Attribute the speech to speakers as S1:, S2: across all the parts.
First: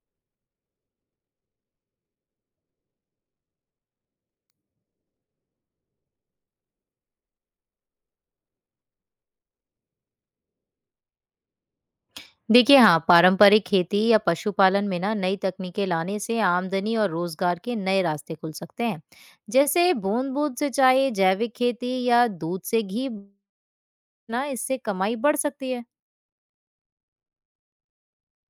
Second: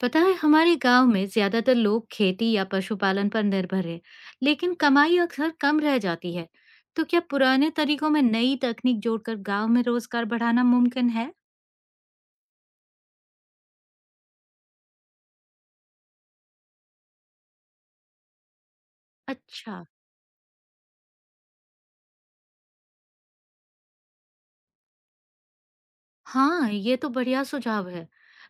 S1: पता है हमारे गांव में ज्यादातर लोग खेती या पशुपालन पर निर्भर है। लेकिन कमाई अक्सर कम रह जाती है। तो क्या पुराने तरीकों में नई तकनीक जोड़कर गांव में रोजगार बढ़ाना मुमकिन है?
S2: देखिए हाँ, पारंपरिक खेती या पशुपालन में ना नई तकनीकें लाने से आमदनी और रोजगार के नए रास्ते खुल सकते हैं।
S1: अच्छा।
S2: जैसे बूंद बूंद सिंचाई, जैविक खेती या दूध से घी ना इससे कमाई बढ़ सकती है।
S1: हाँ ये तो बढ़िया सुझाव है।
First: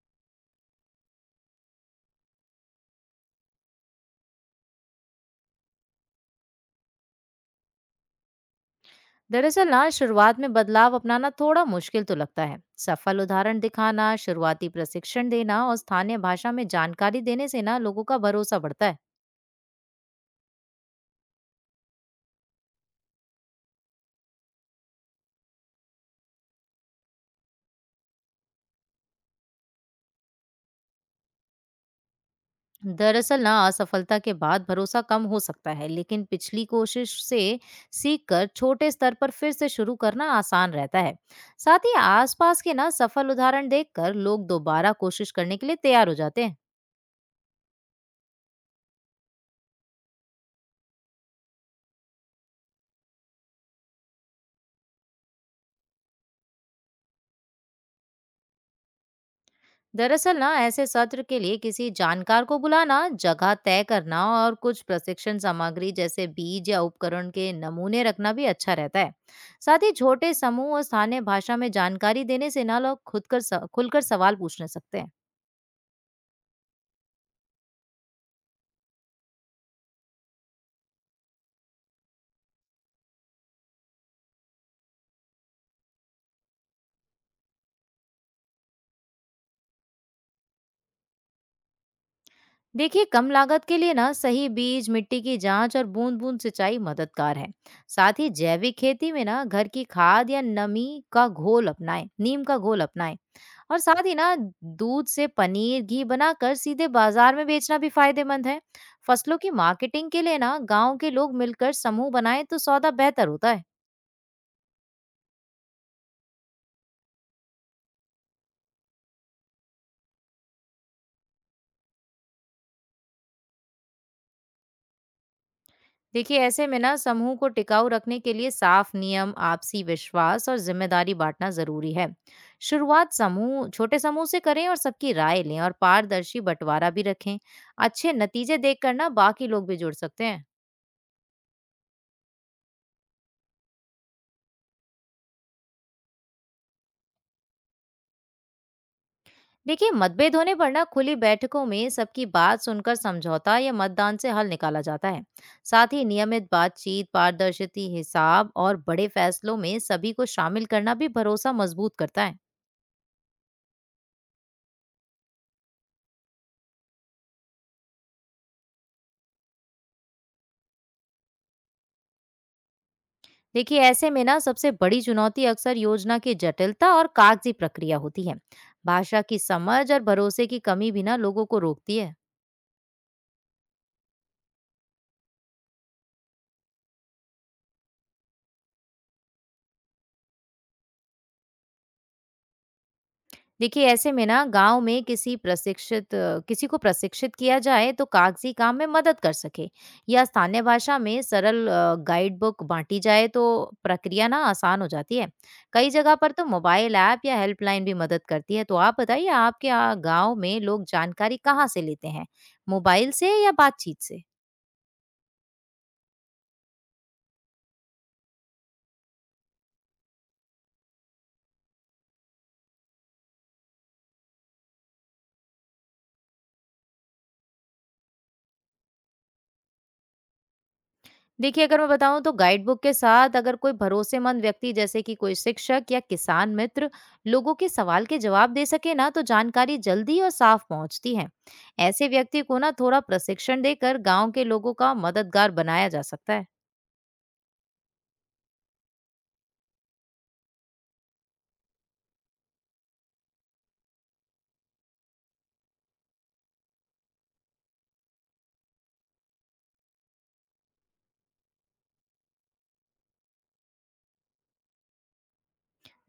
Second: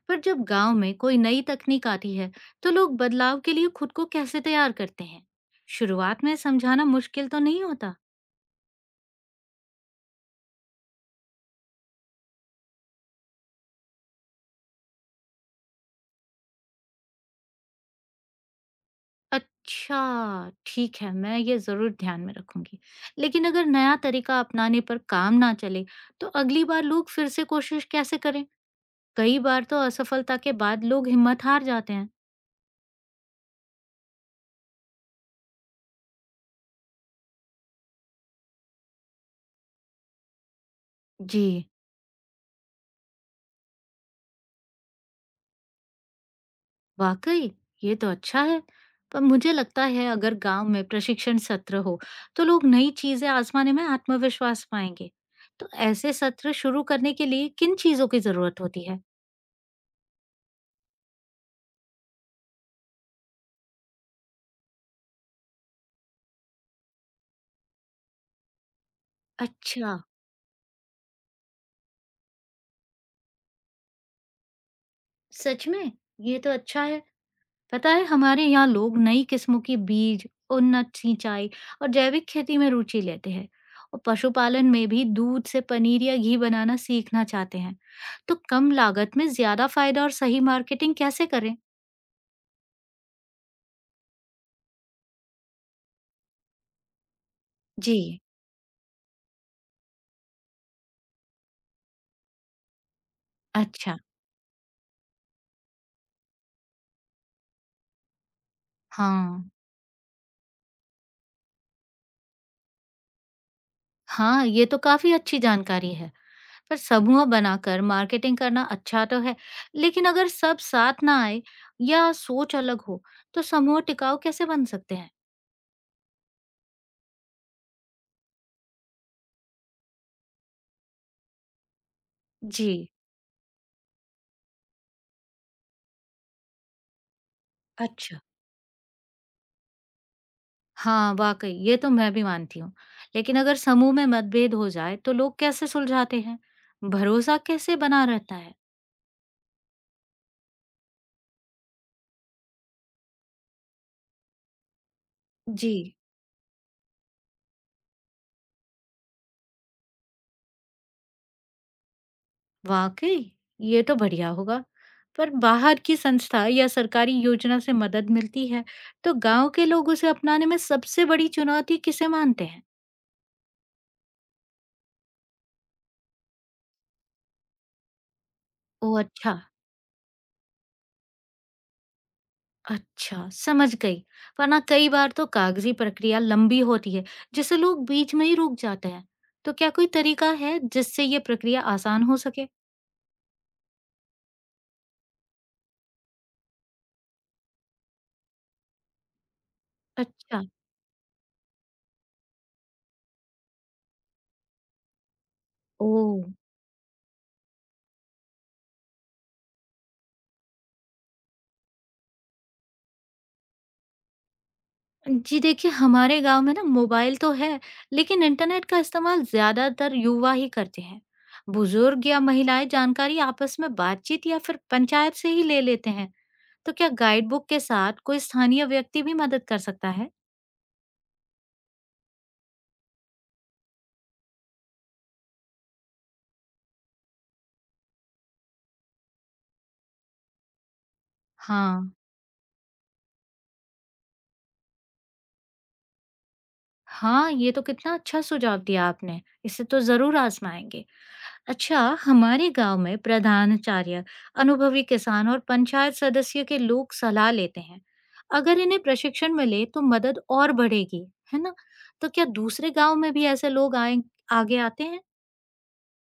S1: पर जब गांव में कोई नई तकनीक आती है, तो लोग बदलाव के लिए खुद को कैसे तैयार करते हैं? शुरुआत में समझाना मुश्किल तो नहीं होता?
S2: दरअसल ना शुरुआत में बदलाव अपनाना थोड़ा मुश्किल तो लगता है। सफल उदाहरण दिखाना, शुरुआती प्रशिक्षण देना और स्थानीय भाषा में जानकारी देने से ना लोगों का भरोसा बढ़ता है।
S1: अच्छा, ठीक है, मैं ये ज़रूर ध्यान में रखूँगी। लेकिन अगर नया तरीका अपनाने पर काम ना चले, तो अगली बार लोग फिर से कोशिश कैसे करें? कई बार तो असफलता के बाद लोग हिम्मत हार जाते हैं।
S2: दरअसल ना असफलता के बाद भरोसा कम हो सकता है, लेकिन पिछली कोशिश से सीख कर छोटे स्तर पर फिर से शुरू करना आसान रहता है।
S1: जी,
S2: साथ ही आसपास के ना सफल उदाहरण देखकर लोग दोबारा कोशिश करने के लिए तैयार हो जाते हैं।
S1: वाक़ई ये तो अच्छा है। पर मुझे लगता है अगर गाँव में प्रशिक्षण सत्र हो, तो लोग नई चीज़ें आज़माने में आत्मविश्वास पाएँगे। तो ऐसे सत्र शुरू करने के लिए किन चीज़ों की ज़रूरत होती है?
S2: दरअसल ना ऐसे सत्र के लिए किसी जानकार को बुलाना, जगह तय करना और कुछ प्रशिक्षण सामग्री जैसे बीज या उपकरण के नमूने रखना भी अच्छा रहता है। साथ ही
S1: अच्छा,
S2: छोटे समूह और स्थानीय भाषा में जानकारी देने से ना लोग खुद कर खुलकर सवाल पूछने सकते हैं।
S1: सच में? ये तो अच्छा है। पता है हमारे यहाँ लोग नई किस्मों के बीज उन्नत सिंचाई और जैविक खेती में रुचि लेते हैं। और पशुपालन में भी दूध से पनीर या घी बनाना सीखना चाहते हैं। तो कम लागत में ज्यादा फायदा और सही मार्केटिंग कैसे करें?
S2: देखिए कम लागत के लिए ना सही बीज, मिट्टी की जांच और बूंद बूंद सिंचाई मददगार है।
S1: जी।
S2: साथ ही जैविक खेती में ना घर की खाद या नमी का घोल अपनाएं, नीम का घोल अपनाएं। और
S1: अच्छा।
S2: साथ ही ना दूध से पनीर, घी बनाकर सीधे बाजार में बेचना भी फायदेमंद है। फसलों
S1: हाँ।
S2: की मार्केटिंग के लिए ना गांव के लोग मिलकर समूह बनाएं तो सौदा बेहतर होता है।
S1: हाँ ये तो काफी अच्छी जानकारी है। पर समूह बनाकर मार्केटिंग करना अच्छा तो है, लेकिन अगर सब साथ ना आए या सोच अलग हो, तो समूह टिकाऊ कैसे बन सकते हैं?
S2: देखिए ऐसे में ना समूह को टिकाऊ रखने के लिए साफ नियम, आपसी विश्वास और जिम्मेदारी बांटना जरूरी है।
S1: जी।
S2: शुरुआत समूह छोटे समूह से करें और सबकी राय लें और पारदर्शी बंटवारा भी रखें। अच्छे
S1: अच्छा।
S2: नतीजे देखकर ना बाकी लोग भी जुड़ सकते हैं।
S1: हाँ, वाक़ई, ये तो मैं भी मानती हूँ। लेकिन अगर समूह में मतभेद हो जाए तो लोग कैसे सुलझाते हैं? भरोसा कैसे बना रहता है?
S2: देखिए मतभेद होने पर ना खुली बैठकों में सबकी बात सुनकर समझौता या मतदान से हल निकाला जाता है।
S1: जी।
S2: साथ ही नियमित बातचीत, पारदर्शिता, हिसाब और बड़े फैसलों में सभी को शामिल करना भी भरोसा मजबूत करता है।
S1: वाक़ई, ये तो बढ़िया होगा। पर बाहर की संस्था या सरकारी योजना से मदद मिलती है, तो गांव के लोग उसे अपनाने में सबसे बड़ी चुनौती किसे मानते हैं?
S2: देखिए ऐसे में ना सबसे बड़ी चुनौती अक्सर योजना की जटिलता और कागजी प्रक्रिया होती है।
S1: ओह
S2: भाषा
S1: अच्छा।
S2: की समझ और भरोसे की कमी भी ना लोगों को रोकती है।
S1: अच्छा, समझ गई। वरना कई बार तो कागज़ी प्रक्रिया लंबी होती है, जिससे लोग बीच में ही रुक जाते हैं। तो क्या कोई तरीका है जिससे ये प्रक्रिया आसान हो सके?
S2: देखिए ऐसे में ना गांव में किसी को प्रशिक्षित किया जाए तो कागजी काम में मदद कर सके। या
S1: अच्छा,
S2: स्थानीय भाषा में गाइड बुक बांटी जाए तो प्रक्रिया ना आसान हो जाती है। कई जगह
S1: ओह!
S2: पर तो मोबाइल ऐप या हेल्पलाइन भी मदद करती है। तो आप बताइए आपके गांव में लोग जानकारी कहाँ से लेते हैं? मोबाइल से या बातचीत से?
S1: जी देखिए, हमारे गाँव में ना मोबाइल तो है, लेकिन इंटरनेट का इस्तेमाल ज़्यादातर युवा ही करते हैं। बुजुर्ग या महिलाएं जानकारी आपस में बातचीत या फिर पंचायत से ही ले लेते हैं। तो क्या गाइड बुक के साथ कोई स्थानीय व्यक्ति भी मदद कर सकता है?
S2: देखिए, अगर मैं बताऊँ तो गाइडबुक के साथ अगर कोई भरोसेमंद व्यक्ति जैसे कि कोई शिक्षक या किसान मित्र लोगों के सवाल के जवाब दे सके ना तो जानकारी जल्दी और साफ पहुंचती है।
S1: हाँ,
S2: ऐसे व्यक्ति को ना थोड़ा प्रशिक्षण देकर गांव के लोगों का मददगार बनाया जा सकता है।
S1: हाँ, ये तो कितना अच्छा सुझाव दिया आपने। इसे तो ज़रूर आजमाएंगे। अच्छा, हमारे गांव में प्रधानाचार्य, अनुभवी किसान और पंचायत सदस्य के लोग सलाह लेते हैं। अगर इन्हें प्रशिक्षण मिले तो मदद और बढ़ेगी, है ना? तो क्या दूसरे गांव में भी ऐसे लोग आए, आगे आते हैं?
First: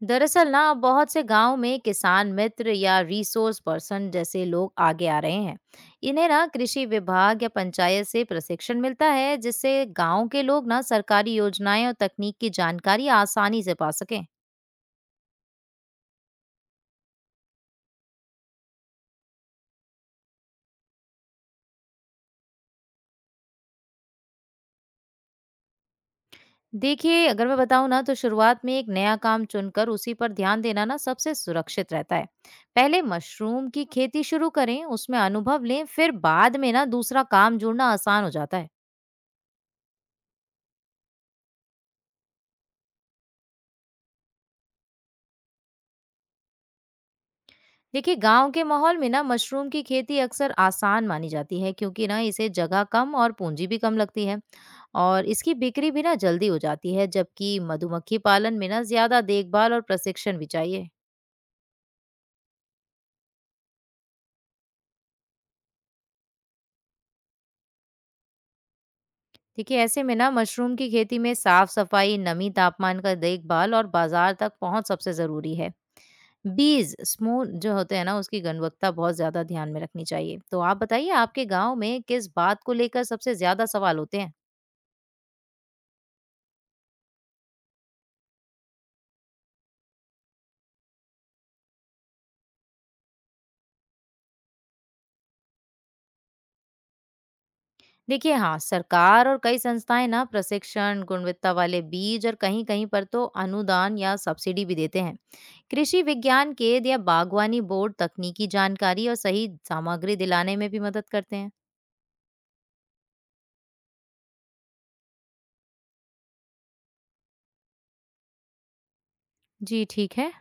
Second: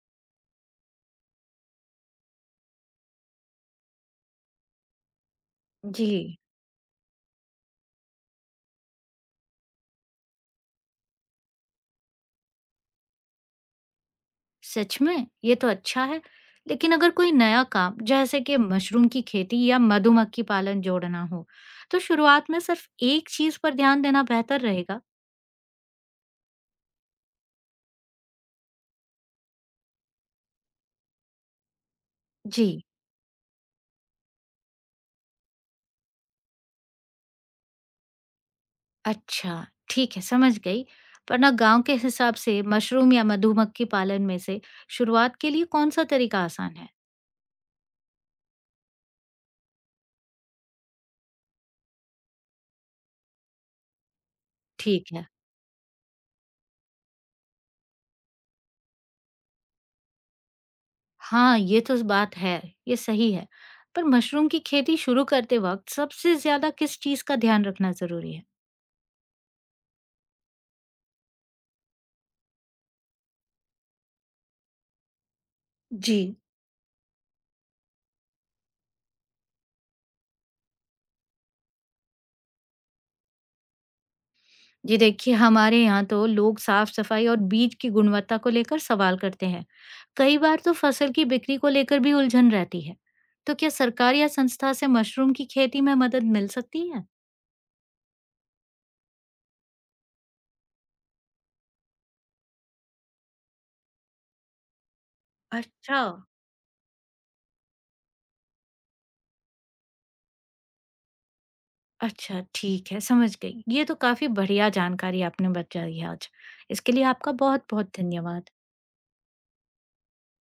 S2: दरअसल ना बहुत से गांव में किसान मित्र या रिसोर्स पर्सन जैसे लोग आगे आ रहे हैं।
S1: जी।
S2: इन्हें ना कृषि विभाग या पंचायत से प्रशिक्षण मिलता है, जिससे गांव के लोग ना सरकारी योजनाएं और तकनीक की जानकारी आसानी से पा सकें।
S1: सच में ये तो अच्छा है। लेकिन अगर कोई नया काम जैसे कि मशरूम की खेती या मधुमक्खी पालन जोड़ना हो, तो शुरुआत में सिर्फ एक चीज पर ध्यान देना बेहतर रहेगा?
S2: देखिए अगर मैं बताऊं ना तो शुरुआत में एक नया काम चुनकर उसी पर ध्यान देना ना सबसे सुरक्षित रहता है।
S1: जी।
S2: पहले मशरूम की खेती शुरू करें, उसमें अनुभव लें, फिर बाद में ना दूसरा काम जोड़ना आसान हो जाता है।
S1: अच्छा, ठीक है, समझ गई। पर ना गाँव के हिसाब से मशरूम या मधुमक्खी पालन में से शुरुआत के लिए कौन-सा तरीका आसान है?
S2: देखिए गांव के माहौल में ना मशरूम की खेती अक्सर आसान मानी जाती है, क्योंकि ना इसे जगह कम और पूंजी भी कम लगती है।
S1: ठीक है।
S2: और इसकी बिक्री भी ना जल्दी हो जाती है, जबकि मधुमक्खी पालन में ना ज्यादा देखभाल और प्रशिक्षण भी चाहिए।
S1: हाँ, ये तो बात है, ये सही है। पर मशरूम की खेती शुरू करते वक़्त सबसे ज़्यादा किस चीज़ का ध्यान रखना ज़रूरी है?
S2: देखिए ऐसे में ना मशरूम की खेती में साफ सफाई, नमी, तापमान का देखभाल और बाजार तक पहुंच सबसे जरूरी है।
S1: जी।
S2: बीज स्मूथ जो होते हैं ना उसकी गुणवत्ता बहुत ज्यादा ध्यान में रखनी चाहिए। तो आप बताइए आपके गांव में किस बात को लेकर सबसे ज्यादा सवाल होते हैं?
S1: जी देखिए, हमारे यहाँ तो लोग साफ-सफाई और बीज की गुणवत्ता को लेकर सवाल करते हैं। कई बार तो फसल की बिक्री को लेकर भी उलझन रहती है। तो क्या सरकार या संस्था से मशरूम की खेती में मदद मिल सकती है?
S2: देखिए हाँ, सरकार और कई संस्थाएं ना प्रशिक्षण, गुणवत्ता वाले बीज और कहीं कहीं पर तो अनुदान या सब्सिडी भी देते हैं।
S1: अच्छा।
S2: कृषि विज्ञान केंद्र या बागवानी बोर्ड तकनीकी जानकारी और सही सामग्री दिलाने में भी मदद करते हैं।
S1: अच्छा, ठीक है, समझ गई। ये तो काफ़ी बढ़िया जानकारी आपने बताई आज। इसके लिए आपका बहुत-बहुत धन्यवाद।
S2: जी ठीक है।